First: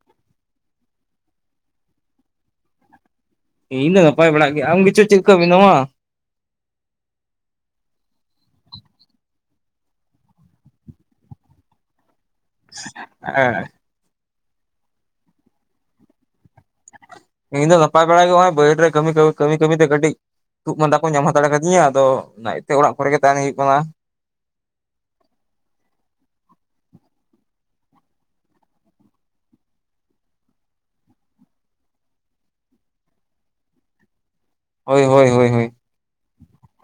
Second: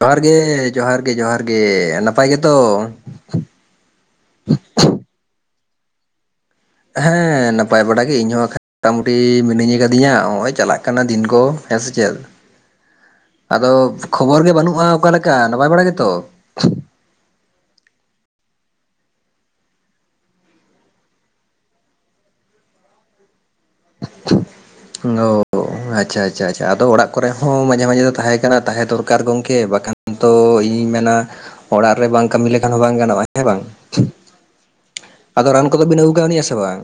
ᱡᱚᱦᱟᱨ ᱜᱮ, ᱡᱚᱦᱟᱨ ᱜᱮ, ᱡᱚᱦᱟᱨ ᱜᱮ᱾ ᱱᱟᱯᱟᱭ ᱜᱮᱛᱚ? ᱤᱧ ᱫᱚ ᱱᱟᱯᱟᱭ ᱵᱟᱲᱟᱜ ᱜᱮ, ᱟᱢ ᱜᱮᱪᱚ ᱪᱮᱫ ᱞᱮᱠᱟ ᱢᱮᱱᱟᱢᱟ? ᱦᱮᱸ ᱱᱟᱯᱟᱭ ᱵᱟᱲᱟ ᱜᱮ ᱤᱧ ᱦᱚᱸ ᱢᱚᱴᱟ ᱢᱩᱴᱤ ᱢᱤᱱᱟᱹᱧ ᱟᱠᱟᱫᱤᱧᱟ ᱱᱚᱜᱼᱚᱭ ᱪᱟᱞᱟᱜ ᱠᱟᱱᱟ ᱫᱤᱱ ᱠᱚ ᱦᱮᱸ ᱥᱮ ᱪᱮᱫ ᱦᱮᱸ ᱟᱫᱚ ᱠᱷᱚᱵᱚᱨ ᱜᱮ ᱵᱟᱹᱱᱩᱜᱼᱟ ᱚᱠᱟᱞᱮᱠᱟ ᱱᱟᱯᱟᱭ ᱵᱟᱲᱟ ᱜᱮᱛᱚ ᱤᱧ ᱫᱚ ᱱᱟᱯᱟᱭ ᱵᱟᱲᱟᱜ ᱜᱮ ᱱᱚᱜᱚᱭ ᱵᱟᱹᱭᱦᱟᱹᱲ ᱨᱮ ᱠᱟᱹᱢᱤ ᱠᱟᱹ ᱠᱟᱹᱢᱤ ᱠᱟᱹᱢᱤᱛᱮ ᱠᱟᱹᱴᱤᱡ ᱠᱦᱩ ᱢᱟᱸᱫᱟ ᱠᱚ ᱧᱟᱢ ᱦᱟᱛᱟᱲᱮ ᱠᱟᱫᱤᱧᱟ ᱟᱫᱚ ᱚᱱᱟᱛᱮ ᱚᱲᱟᱜ ᱠᱚᱨᱮ ᱜᱮ ᱛᱟᱦᱮᱱ ᱦᱩᱭᱩᱜ ᱠᱟᱱᱟ ᱚ [unintelligible] ᱟᱪᱪᱷᱟ ᱟᱪᱪᱷᱟ ᱟᱪᱷᱟ ᱟᱫᱚ ᱚᱲᱟᱜ ᱠᱚᱨᱮ ᱦᱚᱸ ᱢᱟᱡᱷᱮ ᱢᱟᱡᱷᱮ ᱫᱚ ᱛᱟᱦᱮᱸ ᱠᱟᱱᱟᱱᱟ ᱛᱟᱦᱮᱸ ᱫᱚᱨᱠᱟᱨ ᱜᱚᱝᱠᱮ ᱵᱟᱠᱷᱟᱱ ᱛᱚ ᱤᱧᱤᱧ ᱢᱮᱱᱟ ᱚᱲᱟᱜ ᱨᱮ ᱵᱟᱝ ᱠᱟᱹᱢᱤ ᱞᱮᱠᱷᱟᱱ ᱦᱚᱸ ᱵᱟᱝ ᱜᱟᱱᱚᱜᱼᱟ ᱦᱮᱸ ᱵᱟᱝ ᱦᱳᱭ ᱦᱳᱭ ᱟᱫᱚ ᱦᱳᱭ ᱦᱳᱭ ᱨᱟᱱ ᱠᱚᱫᱚ ᱵᱤᱱ ᱟᱹᱜᱩ ᱟᱠᱟᱣᱱᱟ ᱥᱮ ᱵᱟᱝ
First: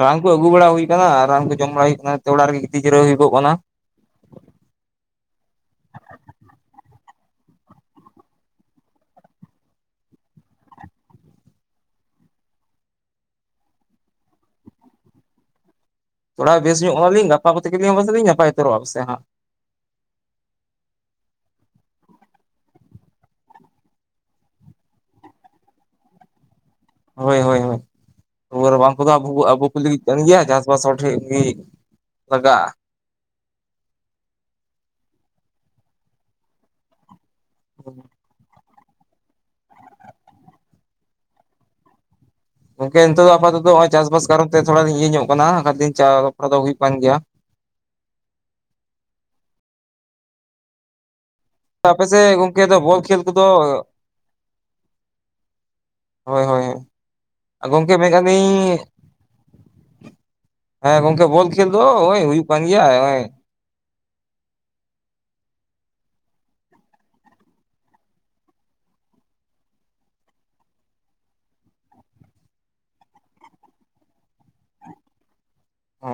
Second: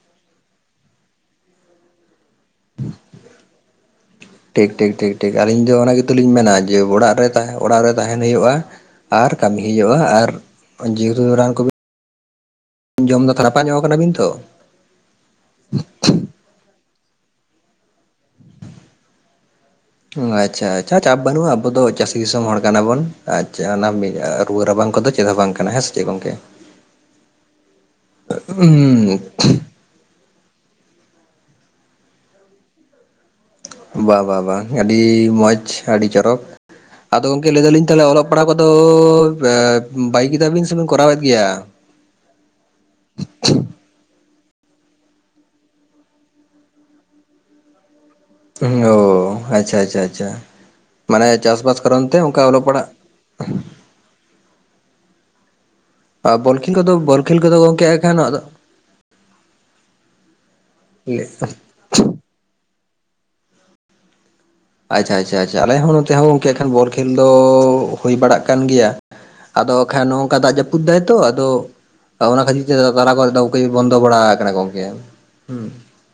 ᱨᱟᱱ ᱠᱚ ᱟᱹᱜᱩ ᱵᱟᱲᱟ ᱦᱩᱭ ᱟᱠᱟᱱᱟ ᱟᱨ ᱨᱟᱱ ᱠᱚ ᱡᱚᱢ ᱵᱟᱲᱟ ᱦᱩᱭ ᱟᱠᱟᱱᱟ ᱚᱲᱟᱜ ᱨᱮᱜ ᱜᱤᱛᱤᱡ ᱡᱤᱨᱟᱹ ᱦᱩᱭ ᱠᱚᱜ ᱠᱟᱱᱟ [inaudible] ᱴᱷᱤᱠ ᱴᱷᱤᱠ ᱴᱷᱤᱠ ᱴᱷᱤᱠ ᱟᱞᱤᱧ ᱫᱚ ᱚᱱᱟ ᱜᱮᱛᱚ ᱞᱤᱧ ᱢᱮᱱᱟ ᱡᱮ ᱚᱲᱟᱜ ᱨᱮ ᱛᱟᱦᱮᱸ ᱚᱲᱟᱜ ᱨᱮ ᱛᱟᱦᱮᱸᱱ ᱦᱩᱭᱩᱜᱼᱟ ᱟᱨ ᱠᱟᱹᱢᱤ ᱦᱩᱭᱩᱜᱼᱟ ᱟᱨ ᱡᱮ ᱦᱮᱛᱩ ᱨᱟᱱ ᱠᱚᱜ [unintelligible] ᱡᱚᱢ ᱫᱚ ᱛᱷᱟᱲᱟᱯᱟ ᱧᱚᱜ ᱟᱠᱟᱱᱟ ᱵᱤᱱ ᱛᱚ ᱛᱷᱚᱲᱟ ᱵᱮᱥ ᱧᱚᱜ ᱟᱠᱟᱱᱟᱜ ᱞᱤᱧ ᱜᱟᱯᱟ ᱠᱟᱛᱮ ᱜᱮ ᱯᱟᱞᱮ ᱞᱤᱧ [unintelligible] ᱱᱟᱯᱟᱭ ᱩᱛᱟᱹᱨᱚᱜᱼᱟ ᱯᱟᱥᱮᱜ [unintelligible] ᱦᱟᱸᱜ ᱟᱪᱪᱷᱟ ᱟᱪᱪᱷᱟ ᱪᱟᱯ ᱵᱟᱹᱱᱩᱜᱼᱟ ᱟᱵᱚ ᱫᱚ ᱪᱟᱹᱥᱤ ᱫᱤᱥᱚᱢ ᱦᱚᱲ ᱠᱟᱱᱟ ᱵᱚᱱ ᱟᱪᱪᱷᱟ ᱚᱱᱟ ᱢᱤ [unintelligible] ᱨᱩᱣᱟᱹ ᱨᱟᱵᱟᱝ ᱠᱚᱫᱚ ᱪᱮᱫ ᱦᱚᱸ ᱵᱟᱝ ᱠᱟᱱᱟ ᱦᱮᱸ ᱥᱮ ᱪᱮᱫ ᱜᱚᱝᱠᱮ ᱦᱳᱭ ᱦᱳᱭ ᱦᱳᱭ ᱨᱩᱣᱟᱹ ᱨᱟᱵᱟᱝ [unintelligible] ᱟᱵᱚ ᱠᱚ ᱞᱟᱹᱜᱤᱫ ᱠᱟᱱ ᱜᱮᱭᱟ ᱪᱟᱥᱼᱵᱟᱥ ᱦᱚᱲ ᱴᱷᱮᱱ ᱜᱮ ᱞᱟᱜᱟᱜᱼᱟ ᱵᱟ ᱵᱟᱝ ᱵᱟᱝ ᱟᱹᱰᱤ ᱢᱚᱸᱡᱽ ᱟᱹᱰᱤ ᱪᱚᱨᱚᱠ ᱟᱫᱚ ᱜᱚᱝᱠᱮ ᱞᱟᱹᱭ ᱮ ᱫᱟᱞᱤᱧ ᱛᱟᱦᱞᱮ ᱚᱞᱚᱜ [unintelligible] [unintelligible] ᱯᱟᱲᱦᱟᱣ ᱠᱚᱫᱚ ᱵᱟᱹᱜᱤ ᱠᱮᱫᱟ ᱵᱤᱱ ᱥᱮ ᱵᱤᱱ ᱠᱚᱨᱟᱣᱮᱫ ᱜᱮᱭᱟ ᱜᱚᱝᱠᱮ ᱱᱤᱛᱚᱜ ᱫᱚ ᱟᱯᱟ [unintelligible] ᱱᱚᱜ ᱪᱟᱥ ᱵᱟᱥ ᱠᱟᱨᱚᱱ ᱛᱮ ᱛᱷᱚᱲᱟ ᱞᱤᱧ ᱤᱭᱟᱹ ᱧᱚᱜ ᱟᱠᱟᱱᱟ ᱵᱟᱝ ᱠᱷᱟᱱ ᱫᱤᱱ [unintelligible] ᱨᱚᱯᱚᱲ ᱫᱚ ᱦᱩᱭᱩᱜ ᱠᱟᱱ ᱜᱮᱭᱟ ᱚᱻ ᱟᱪᱪᱷᱟ ᱟᱪᱪᱷᱟ ᱟᱪᱪᱷᱟ ᱢᱟᱱᱮ ᱪᱟᱥ ᱵᱟᱥ ᱠᱟᱨᱚᱱ ᱛᱮ ᱟᱯᱮᱥᱮᱫ ᱚᱱᱠᱟ ᱜᱚᱝᱠᱮ ᱚᱞᱚᱜ ᱫᱚ ᱯᱟᱲᱦᱟᱜ ᱵᱚᱞ ᱠᱷᱮᱞ ᱠᱚᱫᱚ ᱦᱳᱭ ᱵᱚᱞ ᱦᱳᱭ ᱠᱷᱮᱞ ᱠᱚᱫᱚ ᱵᱚᱞ ᱠᱷᱮᱞ ᱠᱚᱫᱚ ᱜᱚᱝᱠᱮ ᱮᱠᱷᱟᱱ ᱢᱮᱱᱮᱫᱻᱟ ᱟᱫᱚ ᱞᱤᱧ [unintelligible] ᱦᱮᱸ ᱜᱚᱝᱠᱮ ᱵᱚᱞ ᱠᱷᱮᱞ ᱫᱚ ᱳᱭ ᱦᱩᱭᱩᱜ ᱠᱟᱱ ᱜᱮᱭᱟ ᱱᱚᱜ ᱳᱭ ᱟᱪᱪᱷᱟ ᱟᱪᱪᱷᱟ ᱟᱪ ᱟᱞᱮ ᱦᱚᱸᱚᱸ ᱱᱚᱛᱮ ᱦᱚᱸ ᱮᱱᱠᱦᱟᱱ ᱜᱚᱝᱠᱮ ᱵᱚᱞ ᱠᱷᱮᱞ ᱫᱚ ᱦᱩᱭ ᱵᱟᱲᱟᱜ ᱠᱟᱱ ᱜᱮᱭᱟ ᱟᱫᱚ ᱠᱷᱟᱱ ᱱᱚᱝᱠᱟ ᱫᱟᱜ ᱡᱟᱹᱯᱩᱫ ᱫᱟᱭ ᱛᱚ ᱟᱫᱚ ᱚᱱᱟ ᱠᱷᱟᱹᱡ ᱛᱮ ᱛᱟᱨᱟ ᱠᱚ ᱵᱚᱱᱫ ᱵᱲᱟ ᱠᱟᱱᱟ ᱜᱚᱝᱠᱮ [unintelligible]